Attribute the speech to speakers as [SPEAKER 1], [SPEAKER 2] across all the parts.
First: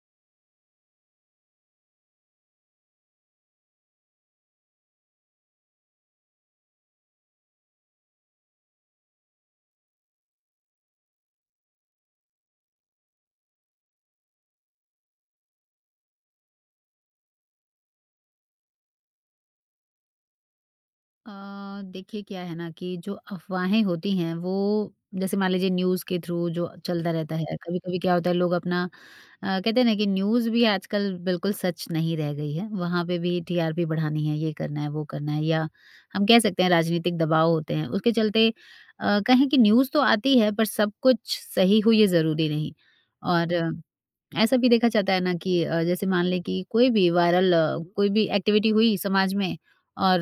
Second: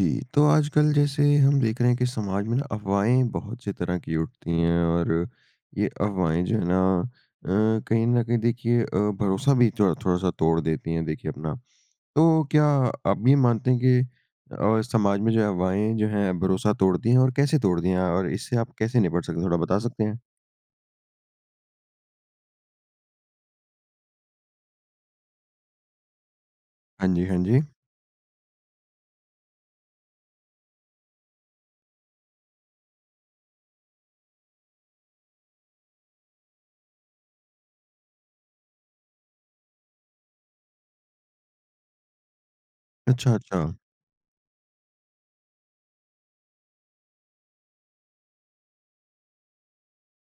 [SPEAKER 1] जी। तो आजकल जैसे हम देख रहे हैं कि समाज में ना अफ़वाहें बहुत सी तरह की उठती हैं। और ये अफ़वाहें जो है ना अ, कहीं न कहीं देखिए अ, भरोसा भी थोड़ थोड़ा-सा तोड़ देती हैं देखिए अपना। तो क्या आप ये मानते हैं कि अ, समाज में जो अफ़वाहें जो है भरोसा तोड़ती है? और कैसे तोड़ती हैं और इससे आप कैसे निपट सकते हैं थोड़ा बता सकते हैं?
[SPEAKER 2] अ, देखिए क्या है ना कि जो अफ़वाहें होती हैं वो जैसे मान लीजिए न्यूज़ के थ्रू जो
[SPEAKER 1] हाँ
[SPEAKER 2] चलता
[SPEAKER 1] जी,
[SPEAKER 2] रहता
[SPEAKER 1] हाँ
[SPEAKER 2] है
[SPEAKER 1] जी।
[SPEAKER 2] कभी-कभी क्या होता है लोग अपना अ, कहते हैं ना कि न्यूज़ भी आजकल बिल्कुल सच नहीं रह गई है। वहाँ पे भी टीआरपी बढ़ानी है ये करना है, वो करना है या हम कह सकते हैं राजनीतिक दबाव होते हैं। उसके चलते अ, कहीं की न्यूज़ तो आती है, पर सब कुछ सही हुई है, ज़रूरी नहीं।
[SPEAKER 1] अच्छा,
[SPEAKER 2] और
[SPEAKER 1] अच्छा।
[SPEAKER 2] ऐसा भी देखा जाता है ना कि अ, जैसे मान लें कि कोई भी वायरल कोई भी एक्टिविटी हुई समाज में और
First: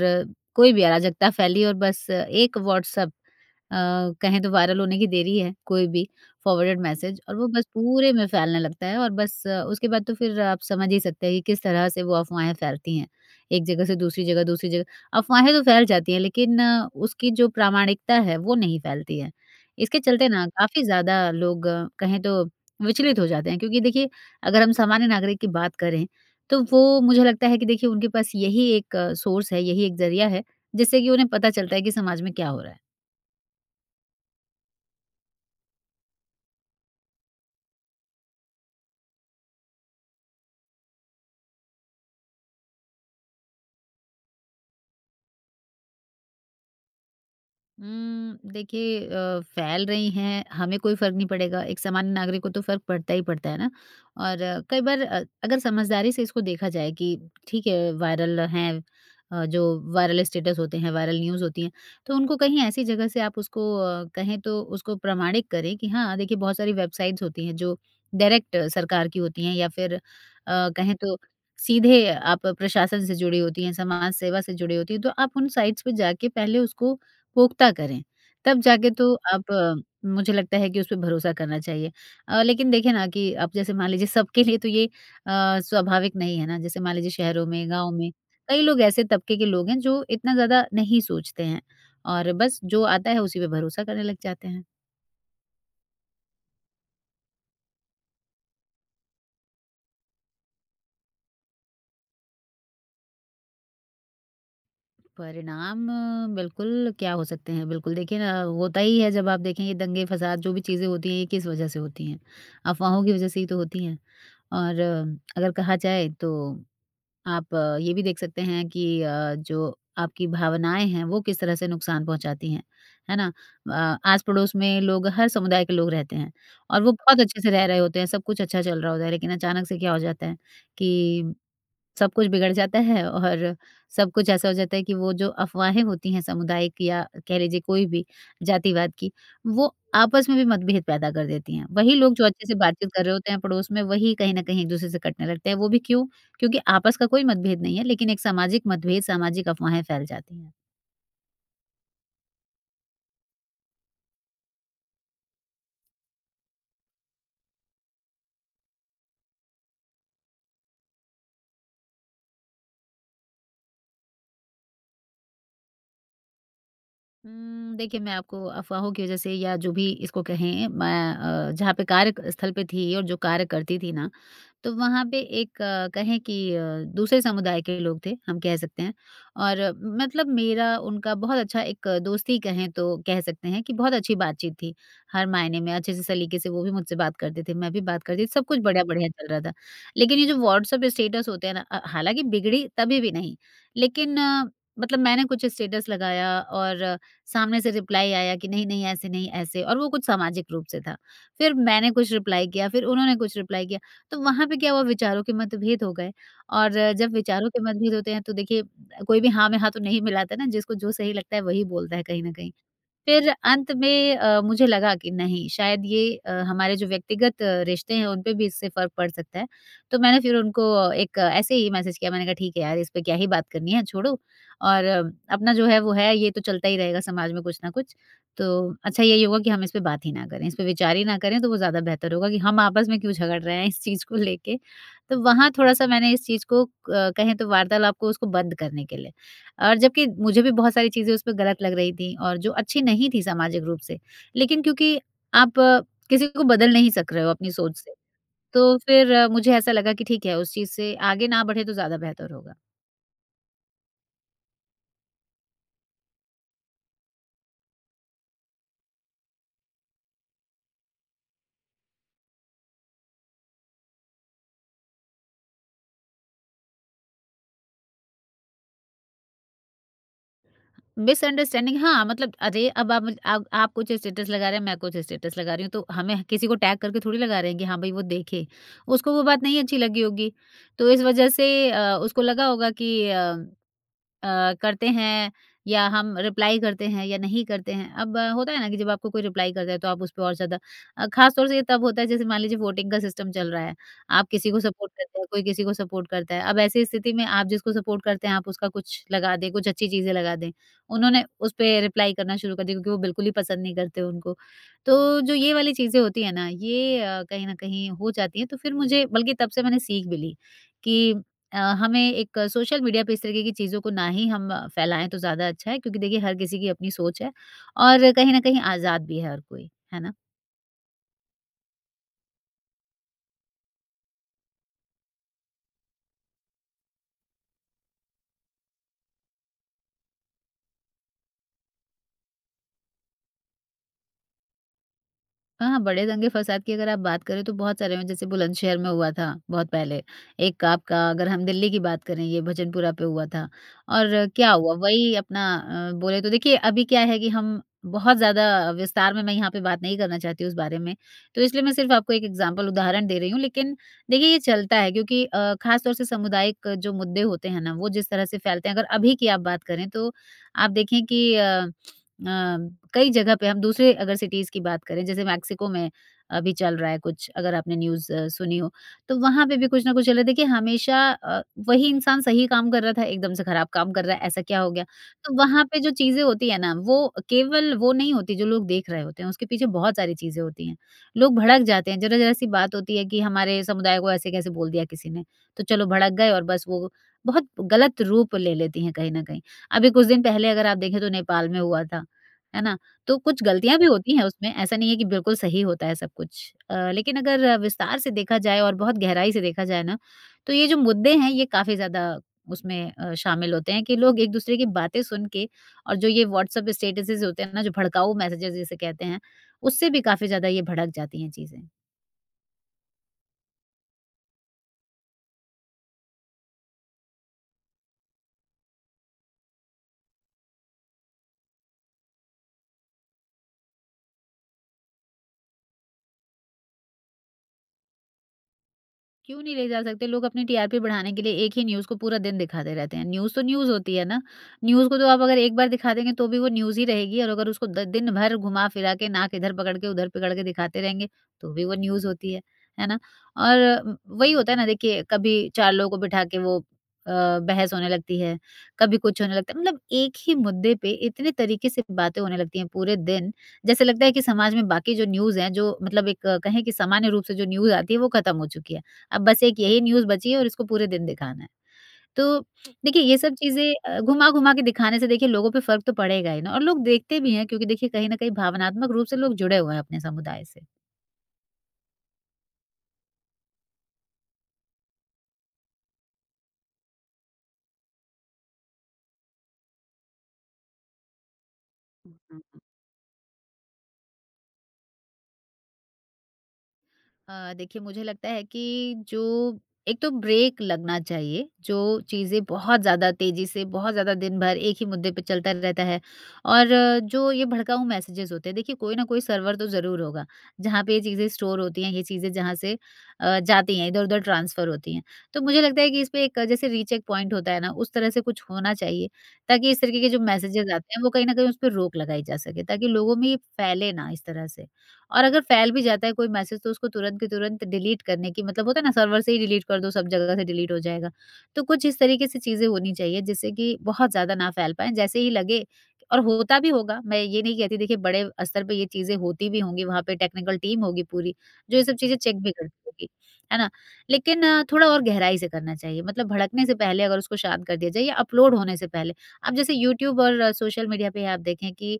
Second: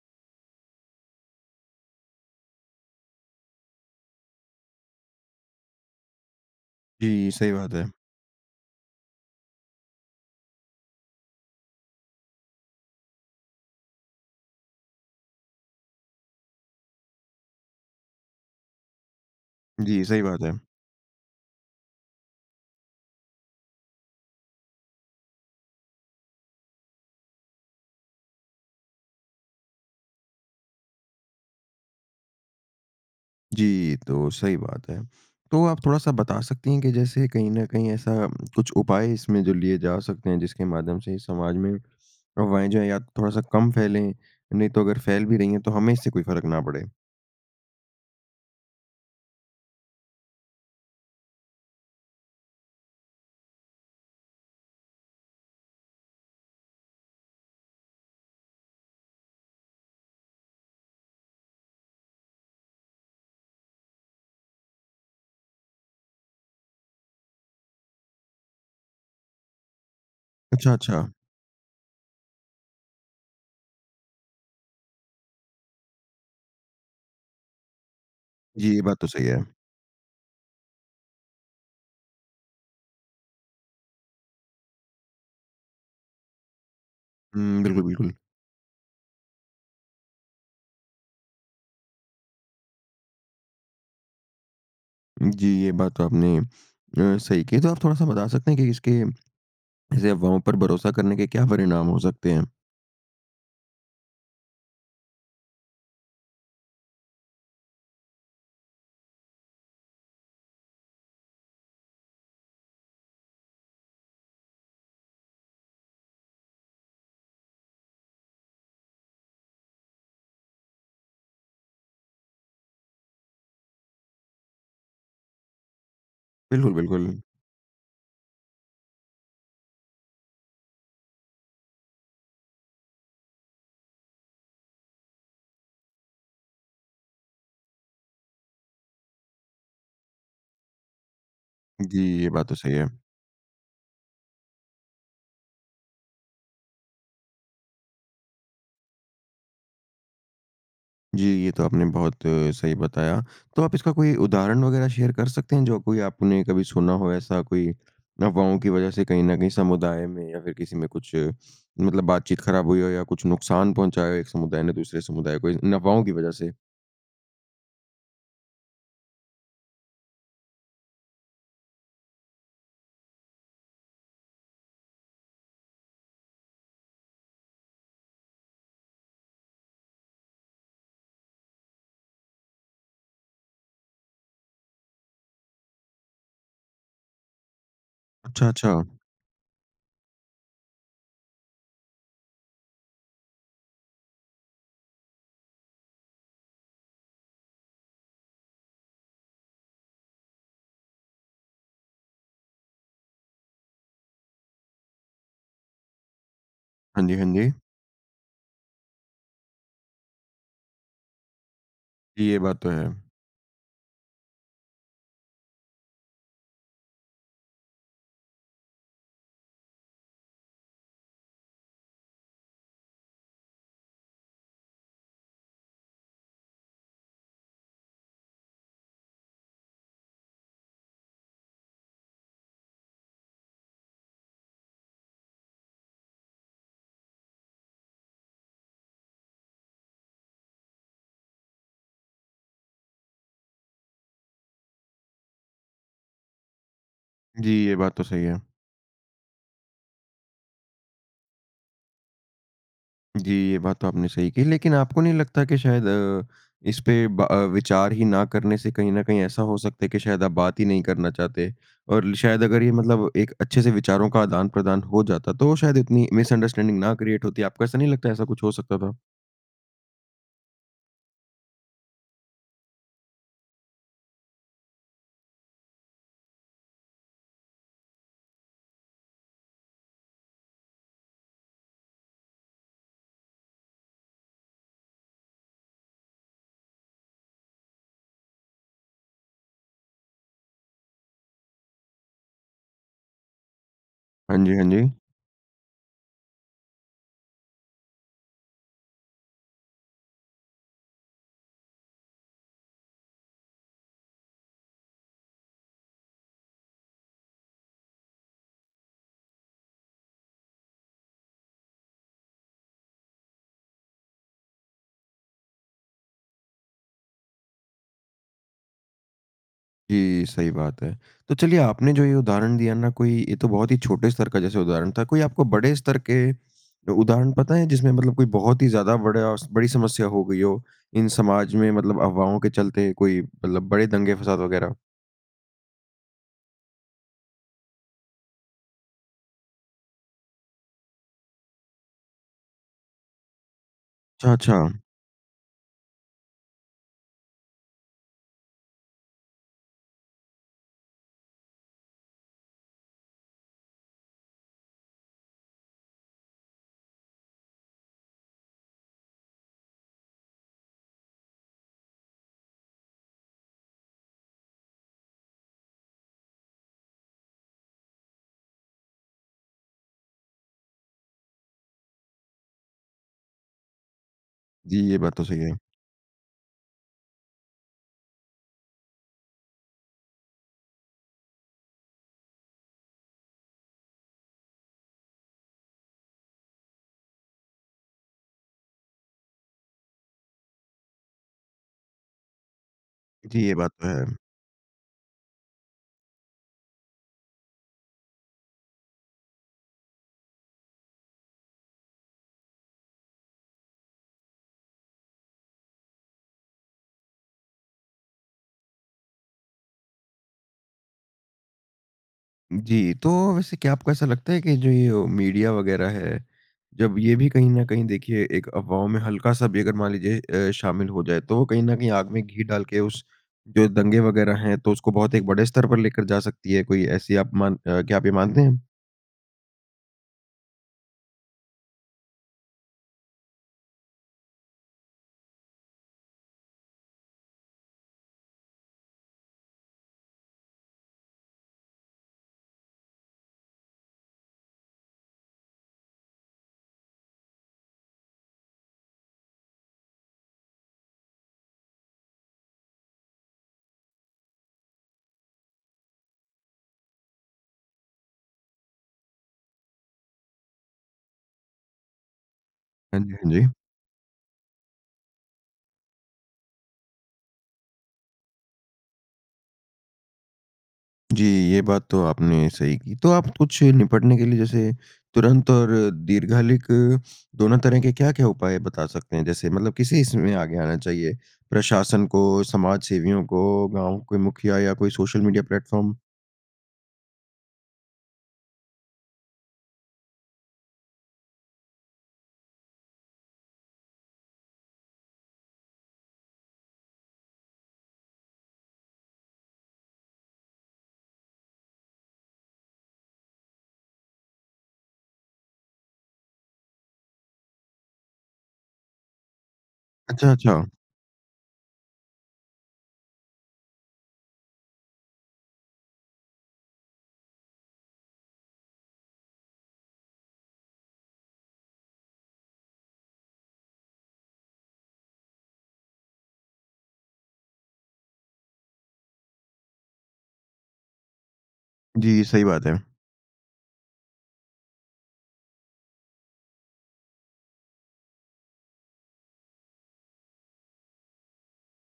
[SPEAKER 2] कोई भी अराजकता फैली और बस एक व्हाट्सएप अ, कहें तो वायरल होने की देरी है कोई भी फ़ॉरवर्डेड मैसेज
[SPEAKER 1] जी
[SPEAKER 2] और वो
[SPEAKER 1] सही
[SPEAKER 2] बस
[SPEAKER 1] बात है।
[SPEAKER 2] पूरे में फैलने लगता है और बस उसके बाद तो फ़िर आप समझ ही सकते हैं कि किस तरह से वो अफ़वाहें फैलती हैं। एक जगह से दूसरी जगह, दूसरी जगह अफ़वाहें तो फैल जाती हैं लेकिन उसकी जो प्रामाणिकता है वो नहीं फैलती है। इसके
[SPEAKER 1] जी सही
[SPEAKER 2] चलते
[SPEAKER 1] बात
[SPEAKER 2] ना
[SPEAKER 1] है।
[SPEAKER 2] काफ़ी ज़्यादा लोग कहें तो विचलित हो जाते हैं। क्योंकि देखिए अगर हम सामान्य नागरिक की बात करें तो वो मुझे लगता है कि देखिए उनके पास यही एक सोर्स है यही एक ज़रिया है जिससे कि उन्हें पता चलता है कि समाज में क्या हो रहा है।
[SPEAKER 1] जी, तो सही बात है। तो आप थोड़ा-सा बता सकती हैं कि जैसे कहीं न कहीं ऐसा कुछ उपाय इसमें जो लिए जा सकते हैं, जिसके माध्यम से समाज में, अफवाहें जो हैं या थोड़ा-सा कम फैलें, नहीं तो अगर फ़ैल भी रही हैं तो हमें इससे कोई फ़र्क ना पड़े।
[SPEAKER 2] उम, देखिए अ, फैल रही हैं, हमें कोई फ़र्क नहीं पड़ेगा, एक सामान्य नागरिक को तो फ़र्क पड़ता ही पड़ता है ना? और कई बार अ, अगर समझदारी से इसको देखा जाए कि ठीक है वायरल हैं अ, जो वायरल स्टेटस होते हैं, वायरल न्यूज़ होती हैं, तो उनको कहीं ऐसी जगह से आप उसको अ, कहें तो उसको प्रमाणित करें कि हाँ, देखिए बहुत सारी वेबसाइट्स होती हैं जो डायरेक्ट सरकार की होती हैं या फिर अ,
[SPEAKER 1] अच्छा,
[SPEAKER 2] कहें
[SPEAKER 1] अच्छा।
[SPEAKER 2] तो सीधे आप प्रशासन से जुड़ी होती हैं, समाज सेवा से जुड़ी होती हैं तो आप उन साइट्स पे जाके पहले उसको पुख्ता करें, तब
[SPEAKER 1] जी, ये
[SPEAKER 2] जाके
[SPEAKER 1] बात तो
[SPEAKER 2] तो
[SPEAKER 1] सही
[SPEAKER 2] आप
[SPEAKER 1] है।
[SPEAKER 2] मुझे लगता है कि उस पे भरोसा करना चाहिए। अ, लेकिन देखिए ना कि अब जैसे मान लीजिए सबके लिए तो ये अ, स्वाभाविक नहीं है ना? जैसे मान लीजिए शहरों
[SPEAKER 1] हुँ,
[SPEAKER 2] में
[SPEAKER 1] बिल्कुल,
[SPEAKER 2] गाँव में,
[SPEAKER 1] बिल्कुल।
[SPEAKER 2] कई लोग ऐसे तबके के लोग हैं जो इतना ज़्यादा नहीं सोचते हैं, और बस जो आता है उसी पे भरोसा करने लग जाते हैं।
[SPEAKER 1] जी, ये बात तो आपने अ, सही कही। तो, आप थोड़ा-सा बता सकते हैं कि इसके ऐसे अफ़वाहों पर भरोसा करने के क्या परिणाम हो सकते हैं?
[SPEAKER 2] परिणाम बिल्कुल क्या हो सकते हैं बिल्कुल देखिए ना होता ही है जब आप देखें ये दंगे-फ़साद जो भी चीज़ें होती हैं ये किस वजह से होती हैं? अफ़वाहों की वजह से ही तो होती हैं। और अगर कहा जाए तो आप ये भी देख सकते हैं कि अ, जो आपकी भावनाएँ हैं वो किस तरह से नुक़सान पहुँचाती हैं। है ना? अ, आस-पड़ोस में लोग हर समुदाय के लोग रहते हैं
[SPEAKER 1] बिल्कुल,
[SPEAKER 2] और वो बहुत
[SPEAKER 1] बिल्कुल।
[SPEAKER 2] अच्छे से रह रहे होते हैं सब कुछ अच्छा चल रहा होता है लेकिन अचानक से क्या हो जाता है कि सब कुछ बिगड़ जाता है और सब कुछ ऐसा हो जाता है कि वो जो अफ़वाहें होती हैं समुदाय की या कह लीजिए कोई भी जातिवाद की, वो आपस में भी मतभेद पैदा कर देती हैं। वही
[SPEAKER 1] जी
[SPEAKER 2] लोग जो
[SPEAKER 1] ये
[SPEAKER 2] अच्छे
[SPEAKER 1] बात
[SPEAKER 2] से
[SPEAKER 1] तो सही
[SPEAKER 2] बातचीत
[SPEAKER 1] है।
[SPEAKER 2] कर रहे होते हैं पड़ोस में वही कहीं न कहीं एक दूसरे से कटने लगते हैं वो भी क्यों? क्योंकि आपस का कोई मतभेद नहीं है लेकिन एक सामाजिक मतभेद सामाजिक अफ़वाहें फैल जाती हैं।
[SPEAKER 1] जी ये तो आपने बहुत सही बताया। तो आप इसका कोई उदाहरण वग़ैरह शेयर कर सकते हैं जो कोई आपने कभी सुना हो ऐसा कोई अफ़वाहों की वजह से कहीं न कहीं समुदाय में या फ़िर किसी में कुछ मतलब बातचीत ख़राब हुई हो या कुछ नुक़सान पहुँचाया हो एक समुदाय ने दूसरे समुदाय को इन अफ़वाहों की वजह से?
[SPEAKER 2] उम्म, देखिए मैं आपको अफवाहों की वजह से या जो भी इसको कहें मैं अ, जहाँ पे कार्य क स्थल पे थी और जो कार्य करती थी ना, तो वहाँ पे एक कहें कि अ, दूसरे समुदाय के लोग थे हम कह सकते हैं। और मतलब मेरा उनका बहुत अच्छा एक दोस्ती कहें तो कह सकते हैं कि बहुत अच्छी बातचीत थी। हर मायने में अच्छे से सलीके से वो भी मुझसे बात करते थे, मैं भी बात करती थी, सब
[SPEAKER 1] अच्छा,
[SPEAKER 2] कुछ
[SPEAKER 1] अच्छा।
[SPEAKER 2] बढ़िया-बढ़िया चल रहा था। लेकिन ये जो व्हाट्सऐप स्टेटस होते हैं ना अ, हालाँकि बिगड़ी तभी भी नहीं, लेकिन मतलब मैंने कुछ स्टेटस लगाया और सामने से रिप्लाई आया कि नहीं-नहीं ऐसे नहीं ऐसे और वो कुछ सामाजिक रूप से था। फिर मैंने कुछ रिप्लाई किया फिर उन्होंने कुछ रिप्लाई किया, तो वहाँ पे क्या हुआ विचारों के मतभेद हो गए और
[SPEAKER 1] हाँ
[SPEAKER 2] जब
[SPEAKER 1] जी, हाँ
[SPEAKER 2] विचारों
[SPEAKER 1] जी।
[SPEAKER 2] के मतभेद होते हैं तो देखिए अ, कोई भी हाँ में हाँ तो नहीं मिलाता है ना? जिसको जो सही लगता है वही बोलता है कहीं
[SPEAKER 1] जी,
[SPEAKER 2] न
[SPEAKER 1] ये
[SPEAKER 2] कहीं।
[SPEAKER 1] बात तो है।
[SPEAKER 2] फिर अंत में अ, मुझे लगा कि नहीं शायद ये अ, हमारे जो व्यक्तिगत रिश्ते हैं, उन पे भी इससे फ़र्क पड़ सकता है, तो मैंने फिर उनको एक ऐसे ही मैसेज किया मैंने कहा, "ठीक है यार, इस पे क्या ही बात करनी है छोड़ो और अपना जो है वो है। ये तो चलता ही रहेगा समाज में कुछ ना कुछ, तो अच्छा यही होगा कि हम इस पे बात ही ना करें, इस पे विचार ही ना करें तो वो ज़्यादा बेहतर होगा कि हम आपस में क्यों झगड़ रहे हैं इस चीज़ को लेके।" तो वहाँ थोड़ा-सा मैंने इस चीज़ को क कहें तो वार्तालाप को उसको बंद करने के लिए, और जबकि मुझे भी बहुत सारी चीज़ें उसपे गलत लग रही थीं और जो अच्छी नहीं थी सामाजिक रूप से, लेकिन क्योंकि आप किसी को बदल नहीं सक रहे हो अपनी
[SPEAKER 1] जी, ये
[SPEAKER 2] सोच से।
[SPEAKER 1] बात तो सही है।
[SPEAKER 2] तो फिर मुझे ऐसा लगा कि ठीक है, उस चीज़ से आगे ना बढ़े तो ज़्यादा बेहतर होगा।
[SPEAKER 1] जी ये बात तो आपने सही की। लेकिन आपको नहीं लगता कि शायद अ, इस पे ब अ, विचार ही ना करने से कहीं ना कहीं ऐसा हो सकता है कि शायद आप बात ही नहीं करना चाहते। और ल शायद अगर ये मतलब एक अच्छे से विचारों का आदान-प्रदान हो जाता तो शायद इतनी मिसअंडरस्टैंडिंग ना क्रिएट होती। आपको ऐसा नहीं लगता ऐसा कुछ हो सकता था?
[SPEAKER 2] मिसअंडरस्टैंडिंग हाँ मतलब। अरे अब आप आप आप कुछ स्टेटस लगा रहे हैं, मैं कुछ स्टेटस लगा रही हूँ तो हमें किसी को टैग करके थोड़ी लगा रहे हैं कि हाँ भाई वो देखे, उसको वो बात नहीं अच्छी लगी होगी। तो इस वजह से अ, उसको लगा होगा कि अ, अ, करते हैं या हम रिप्लाई करते हैं या नहीं करते हैं। अब होता है ना कि जब आपको कोई रिप्लाई करता है तो आप उस पर और ज़्यादा। खासतौर से ये तब होता है जैसे मान लीजिए वोटिंग का सिस्टम चल रहा है। आप
[SPEAKER 1] हाँ
[SPEAKER 2] किसी
[SPEAKER 1] जी,
[SPEAKER 2] को
[SPEAKER 1] हाँ
[SPEAKER 2] सपोर्ट
[SPEAKER 1] जी।
[SPEAKER 2] करते हैं कोई किसी को सपोर्ट करता है। अब ऐसी स्थिति में आप जिसको सपोर्ट करते हैं आप उसका कुछ लगा दें कुछ अच्छी चीज़ें लगा दें, उन्होंने उस पे रिप्लाई करना शुरू कर दिया क्योंकि वो बिल्कुल ही पसंद नहीं करते उनको। तो जो ये वाली चीज़ें होती हैं ना ये कहीं ना कहीं हो जाती है। तो फिर मुझे बल्कि तब से मैंने सीख भी ली, कि अ, हमें एक सोशल मीडिया पे इस तरीके की चीज़ों को ना ही हम फैलाएँ तो ज़्यादा अच्छा है। क्योंकि देखिए हर किसी की अपनी सोच है। और कहीं ना कहीं आज़ाद भी है हर कोई, है ना?
[SPEAKER 1] जी सही बात है। तो चलिए आपने जो ये उदाहरण दिया ना कोई ये तो बहुत ही छोटे स्तर का जैसे उदाहरण था। कोई आपको बड़े स्तर के, उदाहरण पता है जिसमें मतलब कोई बहुत ही ज़्यादा बड़ा बड़ी समस्या हो गई हो इन समाज में मतलब अफवाहों के चलते कोई मतलब बड़े दंगे फ़साद वगैरह?
[SPEAKER 2] हाँ, हाँ बड़े दंगे-फ़साद की अगर आप बात करें तो बहुत सारे हुए जैसे बुलंदशहर में हुआ था, बहुत पहले। एक आपका अगर हम दिल्ली की बात करें ये भजनपुरा पे हुआ था। और
[SPEAKER 1] अच्छा,
[SPEAKER 2] क्या हुआ?
[SPEAKER 1] अच्छा।
[SPEAKER 2] वही अपना अ, बोले तो देखिए अभी क्या है कि हम बहुत ज़्यादा अ, विस्तार में मैं यहाँ पे बात नहीं करना चाहती हूँ उस बारे में। तो इसलिए मैं सिर्फ़ आपको एक एक्ज़ाम्पल उदाहरण दे रही हूँ लेकिन देखिए ये चलता है क्योंकि अ, खास तौर से सामुदायिक जो मुद्दे होते हैं ना? वो जिस तरह से फ़ैलते हैं अगर अभी की आप बात करें तो आप देखें कि अ, अ, कई जगह पे हम दूसरे अगर सिटीज़ की बात करें जैसे मेक्सिको में अभी चल रहा है कुछ, अगर आपने न्यूज़ अ, सुनी हो। तो वहाँ पे भी कुछ ना कुछ चल रहा है। देखिए हमेशा अ, वही इंसान सही काम कर रहा था एकदम से खराब काम कर रहा है, ऐसा क्या हो
[SPEAKER 1] जी,
[SPEAKER 2] गया?
[SPEAKER 1] ये बात तो
[SPEAKER 2] तो
[SPEAKER 1] सही है।
[SPEAKER 2] वहाँ पे जो चीज़ें होती है ना वो केवल वो नहीं होती जो लोग देख रहे होते हैं उसके पीछे बहुत सारी चीज़ें होती हैं। लोग भड़क जाते हैं ज़रा-ज़रा सी बात होती है कि हमारे समुदाय को ऐसे कैसे बोल दिया किसी ने? तो चलो भड़क गए और बस वो बहुत गलत रूप ले लेती हैं कहीं न कहीं। अभी कुछ दिन पहले अगर आप देखें तो नेपाल में हुआ था। है ना? तो कुछ
[SPEAKER 1] जी, ये बात
[SPEAKER 2] गलतियाँ भी
[SPEAKER 1] तो है।
[SPEAKER 2] होती हैं उसमें ऐसा नहीं है कि बिल्कुल सही होता है सब कुछ। अ, लेकिन अगर विस्तार से देखा जाए और बहुत गहराई से देखा जाए ना तो ये जो मुद्दे हैं, ये काफ़ी ज़्यादा उसमें अ, शामिल होते हैं कि लोग एक-दूसरे की बातें सुनके और जो ये व्हाट्सएप स्टेटसेज़ होते हैं ना जो भड़काऊ मैसेजेज़ जिसे कहते हैं, उससे भी काफ़ी ज़्यादा ये भड़क जाती हैं चीज़ें।
[SPEAKER 1] जी, तो वैसे क्या आपको ऐसा लगता है कि जो यो मीडिया वग़ैरह है, जब ये भी कहीं न कहीं देखिए एक अफ़वाहों में हल्का-सा भी अगर मान लीजिए अ, शामिल हो जाए तो वो कहीं न कहीं आग में घी डाल के उस जो दंगे वग़ैरह हैं तो उसको बहुत एक बड़े स्तर पर लेकर जा सकती है कोई ऐसी आप मान अ, क्या आप ये मानते हैं?
[SPEAKER 2] क्यों नहीं ले जा सकते? लोग अपनी टीआरपी बढ़ाने के लिए एक ही न्यूज़ को पूरा दिन दिखाते रहते हैं, न्यूज़ तो न्यूज़ होती है ना? न्यूज़ को तो आप अगर एक बार दिखा देंगे तो भी वो न्यूज़ ही रहेगी। और अगर उसको द दिन भर घुमा फिरा के नाक इधर पकड़ के उधर पकड़ के दिखाते रहेंगे तो भी वो न्यूज़ होती है, है ना? और व वही होता है ना देखिए कभी 4 लोगों को बिठा के वो अ, बहस होने लगती है, कभी कुछ होने लगता है। मतलब एक ही मुद्दे पे इतने तरीके से बातें होने लगती हैं पूरे दिन, जैसे लगता है कि समाज में बाकी जो न्यूज़ हैं जो मतलब एक कहें कि सामान्य रूप से जो न्यूज़ आती हैं वो खत्म हो चुकी है। अब बस एक यही न्यूज़ बची है और इसको पूरे दिन दिखाना है। तो
[SPEAKER 1] हाँ
[SPEAKER 2] देखिए
[SPEAKER 1] जी,
[SPEAKER 2] ये
[SPEAKER 1] हाँ
[SPEAKER 2] सब
[SPEAKER 1] जी।
[SPEAKER 2] चीज़ें अ, घुमा-घुमा के दिखाने से देखिए लोगों पे फ़र्क तो पड़ेगा ही ना। और लोग देखते भी हैं क्योंकि देखिए कहीं न कहीं भावनात्मक रूप से लोग जुड़े हुए हैं अपने समुदाय से।
[SPEAKER 1] जी, ये बात तो आपने सही की। तो आप कुछ निपटने के लिए जैसे तुरंत और दीर्घकालिक दोनों तरह के क्या-क्या उपाय बता सकते हैं? जैसे मतलब किसे इसमें आगे आना चाहिए प्रशासन
[SPEAKER 2] उ ह
[SPEAKER 1] को?
[SPEAKER 2] हुँ।
[SPEAKER 1] समाज सेवियों को, गाँव के मुखिया या कोई सोशल मीडिया प्लेटफ़ॉर्म?
[SPEAKER 2] अ, देखिए मुझे लगता है कि जो एक तो ब्रेक लगना चाहिए जो चीज़ें बहुत ज़्यादा तेज़ी से बहुत ज़्यादा दिन-भर एक ही मुद्दे पर चलता रहता है और जो ये भड़काऊ मैसेजेज़ होते हैं। देखिए कोई ना कोई सर्वर तो ज़रूर होगा जहाँ पे ये चीज़ें स्टोर होती हैं ये चीज़ें जहाँ से अ, जाती हैं इधर-उधर ट्रांसफ़र होती हैं। तो मुझे लगता है कि इसपे एक जैसे रीचेक पॉइंट होता है ना उस तरह से कुछ होना चाहिए ताकि इस तरीके के जो
[SPEAKER 1] अच्छा, अच्छा।
[SPEAKER 2] मैसेजेज़ आते हैं वो कहीं न कहीं उसपे रोक लगाई जा सके। ताकि लोगों में फैले ना इस तरह से और अगर फैल भी जाता है कोई मैसेज तो उसको तुरंत के तुरंत डिलीट करने की मतलब होता है ना सर्वर से ही डिलीट कर दो सब जगह से डिलीट हो जाएगा। तो कुछ इस तरीके से चीज़ें होनी चाहिए जिससे कि बहुत ज़्यादा ना फैल पाएँ जैसे ही लगे और होता भी होगा मैं ये नहीं कहती देखिए बड़े स्तर पर ये चीज़ें होती भी होंगी वहाँ पे टेक्निकल टीम होगी पूरी। जो ये सब चीज़ें
[SPEAKER 1] जी,
[SPEAKER 2] चेक
[SPEAKER 1] सही
[SPEAKER 2] भी
[SPEAKER 1] बात है।
[SPEAKER 2] करती होगी। है ना? लेकिन थोड़ा और गहराई से करना चाहिए मतलब भड़कने से पहले अगर उसको शांत कर दिया जाए या अपलोड होने से पहले। अब जैसे यूट्यूब और सोशल मीडिया पे ही आप देखें कि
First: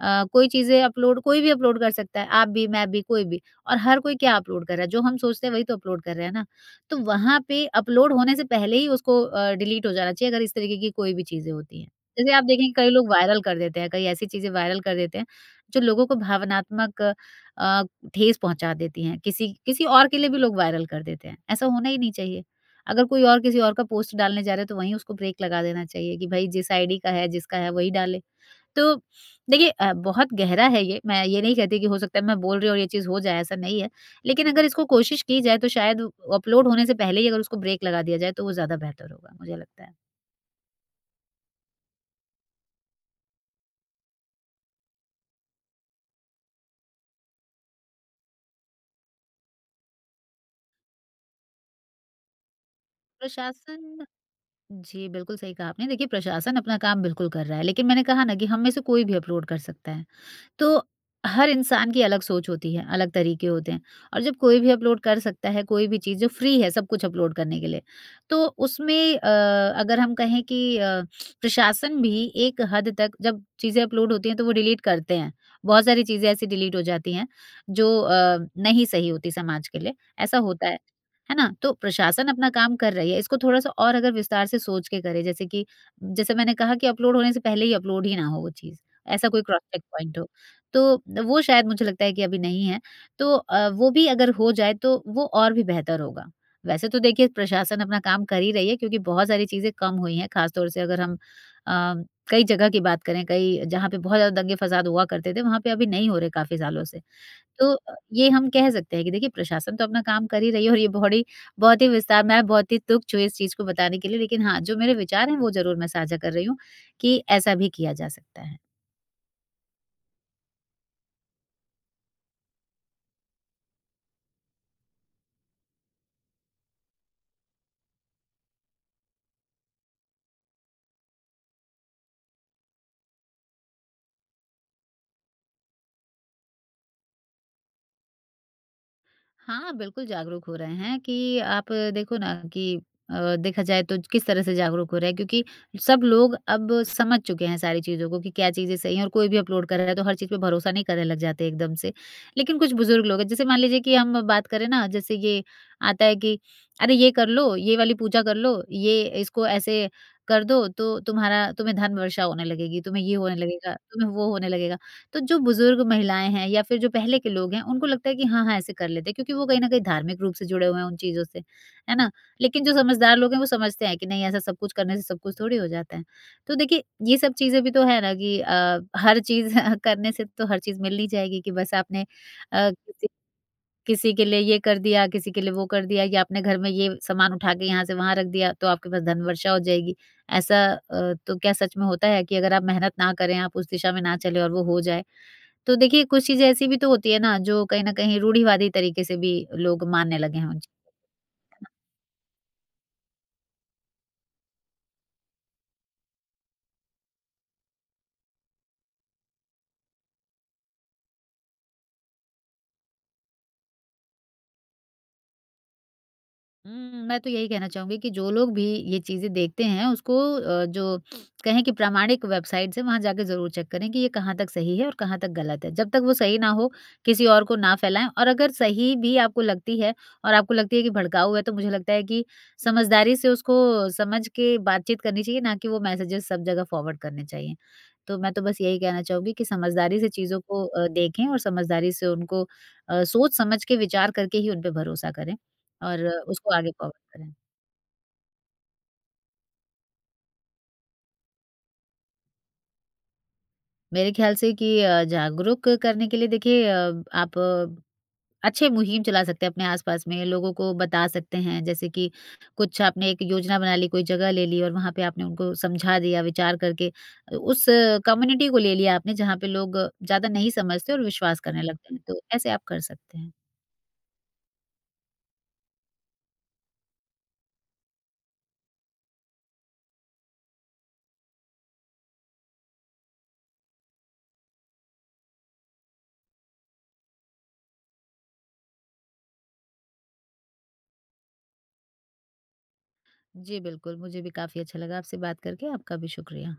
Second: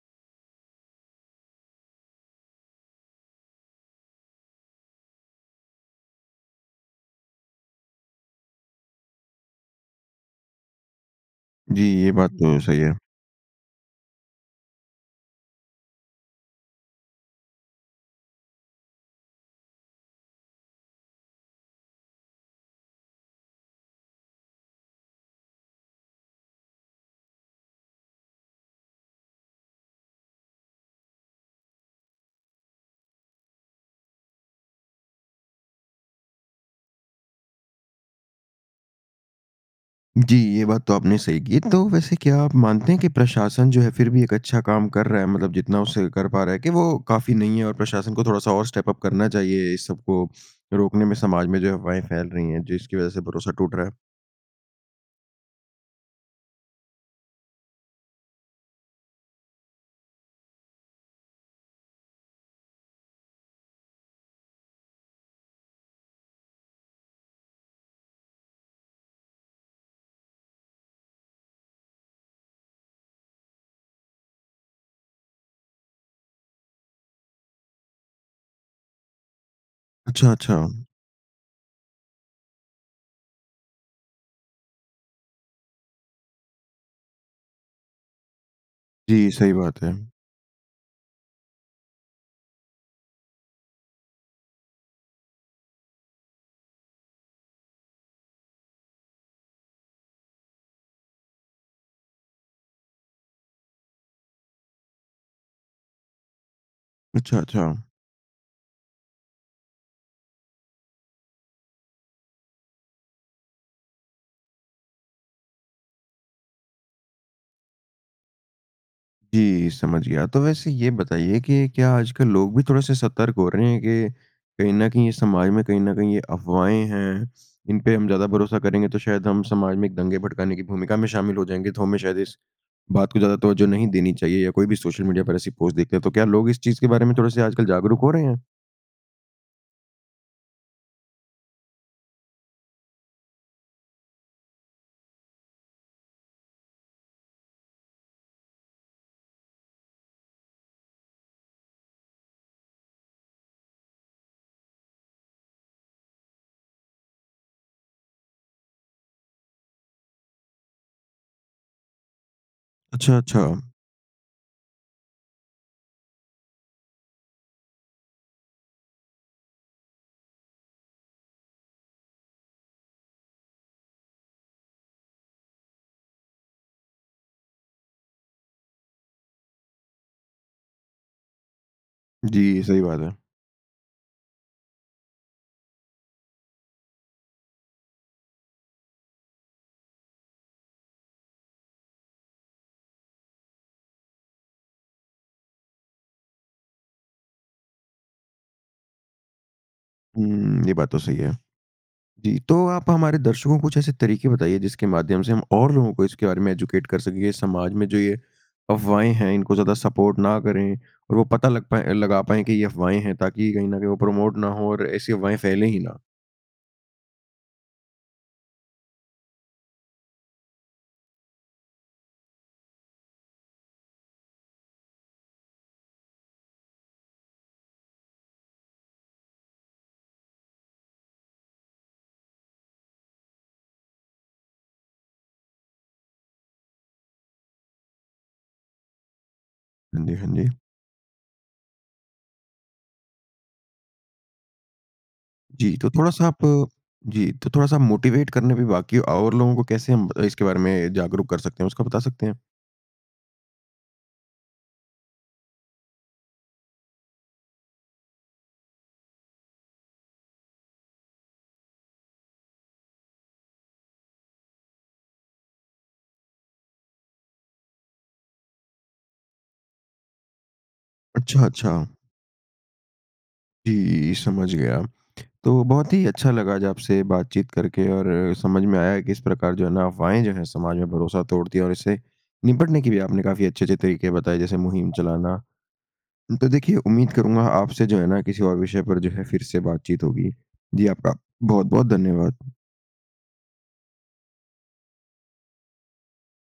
[SPEAKER 2] अ, कोई चीज़ें अपलोड कोई भी अपलोड कर सकता है, आप भी मैं भी कोई भी। और हर कोई क्या अपलोड कर रहा है जो हम सोचते हैं वही तो अपलोड कर रहे हैं ना। तो वहाँ पे अपलोड होने से पहले ही उसको अ, डिलीट हो जाना चाहिए अगर इस तरीके की कोई भी चीज़ें होती
[SPEAKER 1] जी,
[SPEAKER 2] हैं।
[SPEAKER 1] ये बात
[SPEAKER 2] जैसे आप
[SPEAKER 1] तो
[SPEAKER 2] देखेंगे
[SPEAKER 1] सही
[SPEAKER 2] कई
[SPEAKER 1] है।
[SPEAKER 2] लोग वायरल कर देते हैं कई ऐसी चीज़ें वायरल कर देते हैं जो लोगों को भावनात्मक अ, ठेस पहुँचा देती हैं किसी किसी और के लिए भी लोग वायरल कर देते हैं। ऐसा होना ही नहीं चाहिए अगर कोई और किसी और का पोस्ट डालने जा रहा है तो वहीं उसको ब्रेक लगा देना चाहिए कि भई जिस आईडी का है जिसका है वही डाले। तो देखिए अ, बहुत गहरा है ये। मैं ये नहीं कहती कि हो सकता है मैं बोल रही हूँ और ये चीज़ हो जाए, ऐसा नहीं है। लेकिन अगर इसको कोशिश की जाए तो शायद अपलोड होने से पहले ही अगर उसको ब्रेक लगा दिया जाए तो वो ज़्यादा बेहतर होगा। मुझे लगता है।
[SPEAKER 1] जी, ये बात तो आपने सही की तो वैसे क्या आप मानते हैं कि प्रशासन जो है फ़िर भी एक अच्छा काम कर रहा है। मतलब जितना उससे कर पा रहा है कि वो काफ़ी नहीं है और प्रशासन को थोड़ा-सा और स्टेप-अप करना चाहिए इस सबको रोकने में समाज में जो अफवाहें फैल रही हैं। जिसकी वजह से भरोसा टूट रहा है।
[SPEAKER 2] प्रशासन, जी बिल्कुल सही कहा आपने। देखिए प्रशासन अपना काम बिल्कुल कर रहा है लेकिन मैंने कहा ना कि हम में से कोई भी अपलोड कर सकता है। तो हर इंसान की अलग सोच होती है, अलग तरीके होते हैं और जब कोई भी अपलोड कर सकता है कोई भी चीज़ जो फ्री है सब कुछ अपलोड करने के लिए। तो उसमें अ, अगर हम कहें कि अ, प्रशासन भी एक हद तक जब चीज़ें अपलोड होती हैं तो वो डिलीट करते हैं। बहुत सारी चीज़ें ऐसी डिलीट हो जाती हैं जो अ, नहीं सही होती समाज के लिए।
[SPEAKER 1] अच्छा,
[SPEAKER 2] ऐसा
[SPEAKER 1] अच्छा।
[SPEAKER 2] होता है। है ना? तो प्रशासन अपना काम कर रही है इसको थोड़ा सा और अगर विस्तार से सोच के करें। जैसे कि जैसे मैंने कहा कि अपलोड होने से पहले ही अपलोड ही ना हो वो चीज़। ऐसा
[SPEAKER 1] जी,
[SPEAKER 2] कोई
[SPEAKER 1] सही
[SPEAKER 2] क्रॉस
[SPEAKER 1] बात
[SPEAKER 2] चेक
[SPEAKER 1] है।
[SPEAKER 2] पॉइंट हो। तो अ, वो शायद मुझे लगता है कि अभी नहीं है तो अ, वो भी अगर हो जाए तो वो और भी बेहतर होगा। वैसे तो देखिए प्रशासन अपना काम कर ही रही है क्योंकि बहुत सारी चीज़ें कम हुई हैं खास तौर से अगर हम अ, कई जगह की बात करें कई जहाँ पर बहुत ज़्यादा दंगे-फ़साद हुआ करते थे वहाँ पे अभी नहीं हो रहे काफ़ी सालों से।
[SPEAKER 1] अच्छा,
[SPEAKER 2] तो
[SPEAKER 1] अच्छा।
[SPEAKER 2] अ, ये हम कह सकते हैं कि देखिए प्रशासन तो अपना काम कर ही रही है और ये बोहडी बहुत ही विस्तार, मैं बहुत ही तुच्छ हूँ इस चीज़ को बताने के लिए लेकिन हाँ जो मेरे विचार हैं वो ज़रूर मैं साझा कर रही हूँ कि ऐसा भी किया जा सकता है।
[SPEAKER 1] जी समझ गया, तो वैसे ये बताइए कि क्या आजकल लोग भी थोड़े-से सतर्क हो रहे हैं कि कहीं न कहीं ये समाज में, कहीं न कहीं ये अफ़वाहें हैं, इन पे हम ज़्यादा भरोसा करेंगे, तो शायद हम समाज में एक दंगे भड़काने की भूमिका में शामिल हो जाएँगे, तो हमें शायद इस बात को ज़्यादा तवज्जो नहीं देनी चाहिए? या कोई भी सोशल मीडिया पर ऐसी पोस्ट देखते हैं, तो क्या लोग इस चीज़ के बारे में थोड़े-से आजकल जागरूक हो रहे हैं?
[SPEAKER 2] हाँ, बिल्कुल जागरूक हो रहे हैं कि अ, आप देखो ना कि अ, देखा जाए तो किस तरह से जागरूक हो रहे हैं, क्योंकि सब लोग अब समझ चुके हैं सारी चीज़ों को कि क्या चीज़ें सही हैं और कोई भी अपलोड कर रहा है, तो हर चीज़ पे भरोसा नहीं करने लग जाते हैं एकदम से। लेकिन कुछ बुज़ुर्ग लोग हैं, जैसे मान लीजिए कि हम बात करें ना, जैसे ये आता है कि "अरे ये कर लो, ये वाली पूजा कर लो, ये इसको ऐसे कर दो, तो तुम्हारा तुम्हें धन वर्षा होने लगेगी, तुम्हें ये
[SPEAKER 1] अच्छा,
[SPEAKER 2] होने
[SPEAKER 1] अच्छा।
[SPEAKER 2] लगेगा, तुम्हें वो होने लगेगा।" तो जो बुज़ुर्ग महिलाएँ हैं या फिर जो पहले के लोग हैं, उनको लगता है कि हाँ हाँ ऐसे कर लेते हैं, क्योंकि वो कहीं न कहीं धार्मिक रूप से जुड़े हुए हैं उन चीज़ों से। है ना? लेकिन जो समझदार लोग हैं, वो समझते हैं कि नहीं ऐसा सब कुछ करने से सब कुछ थोड़ी हो जाता है, तो देखिए ये सब चीज़ें भी तो है ना कि अ, हर चीज़ करने से तो हर चीज़ मिल ही जाएगी कि बस आपने
[SPEAKER 1] जी,
[SPEAKER 2] अ,
[SPEAKER 1] सही बात
[SPEAKER 2] किसी
[SPEAKER 1] है।
[SPEAKER 2] किसी के लिए ये कर दिया, किसी के लिए वो कर दिया, कि आपने घर में ये सामान उठा के यहाँ से वहाँ रख दिया, तो आपके पास धन वर्षा हो जाएगी। ऐसा अ, तो क्या सच में होता है कि अगर आप मेहनत ना करें, आप उस दिशा में न चले और वो हो जाए। तो देखिए कुछ चीज़ें ऐसी भी तो होती हैं ना, जो कहीं न कहीं रूढ़िवादी तरीके से भी लोग मानने लगे हैं।
[SPEAKER 1] हुँ,
[SPEAKER 2] जी।
[SPEAKER 1] ये बात तो सही है। जी, तो आप हमारे दर्शकों को कुछ ऐसे तरीके बताइए, जिसके माध्यम से हम और लोगों को इसके बारे में एजुकेट कर सकें। ये समाज में जो ये अफ़वाहें हैं, इनको ज़्यादा सपोर्ट ना करें और वो पता लग पाए लगा पाएँ कि ये अफ़वाहें हैं, ताकि कहीं न कहीं वो प्रमोट ना हो और ऐसी अफ़वाहें फैलें ही ना?
[SPEAKER 2] हुँ, मैं तो यही कहना चाहूँगी कि जो लोग भी ये चीज़ें देखते हैं उसको अ, जो कहें कि प्रामाणिक वेबसाइट्स से वहाँ जाकर ज़रूर चेक करें कि ये कहाँ तक सही है और कहाँ तक गलत है। जब तक वो सही ना हो किसी और को ना फ़ैलाएँ और अगर सही भी आपको लगती है और आपको लगती है कि भड़काऊ है तो मुझे लगता है कि समझदारी से उसको समझ के बातचीत करनी चाहिए ना कि वो मैसेजेज़ सब जगह फ़ॉरवर्ड करने चाहिए। तो मैं तो बस यही कहना चाहूँगी कि समझदारी
[SPEAKER 1] हाँ
[SPEAKER 2] से
[SPEAKER 1] जी, हाँ
[SPEAKER 2] चीज़ों
[SPEAKER 1] जी।
[SPEAKER 2] को अ, देखें और समझदारी से उनको अ, सोच-समझ के विचार करके ही उनपे भरोसा करें
[SPEAKER 1] जी तो
[SPEAKER 2] और
[SPEAKER 1] थोड़ा-सा आप
[SPEAKER 2] उसको आगे फ़ॉरवर्ड
[SPEAKER 1] जी,
[SPEAKER 2] करें।
[SPEAKER 1] तो थोड़ा-सा आप मोटिवेट करने भी बाकी हैं, और लोगों को कैसे हम इसके बारे में जागरूक कर सकते हैं, उसका बता सकते हैं?
[SPEAKER 2] मेरे ख्याल से कि अ, जागरूक करने के लिए देखिए अ, आप अच्छे मुहिम चला सकते हैं। अपने आस-पास में लोगों को बता सकते हैं जैसे कि कुछ आपने एक योजना बना ली कोई जगह ले ली और वहाँ पे आपने उनको समझा दिया विचार करके अ, उस कम्युनिटी को ले लिया आपने जहाँ पे लोग ज़्यादा नहीं समझते और विश्वास
[SPEAKER 1] अच्छा,
[SPEAKER 2] करने
[SPEAKER 1] अच्छा।
[SPEAKER 2] लगते हैं। तो ऐसे आप कर सकते हैं।
[SPEAKER 1] जी, समझ गया। तो बहुत ही अच्छा लगा आज आपसे बातचीत करके और समझ में आया कि इस प्रकार जो है ना अफवाहें जो हैं समाज में भरोसा तोड़ती हैं और इससे निपटने के लिए भी आपने काफ़ी अच्छे-अच्छे तरीके बताए जैसे मुहिम चलाना। तो देखिए उम्मीद करूँगा आपसे जो है ना किसी और विषय पर जो है फ़िर से बातचीत होगी। जी आपका बहुत-बहुत धन्यवाद!
[SPEAKER 2] जी बिल्कुल, मुझे भी काफ़ी अच्छा लगा आपसे बात करके। आपका भी शुक्रिया!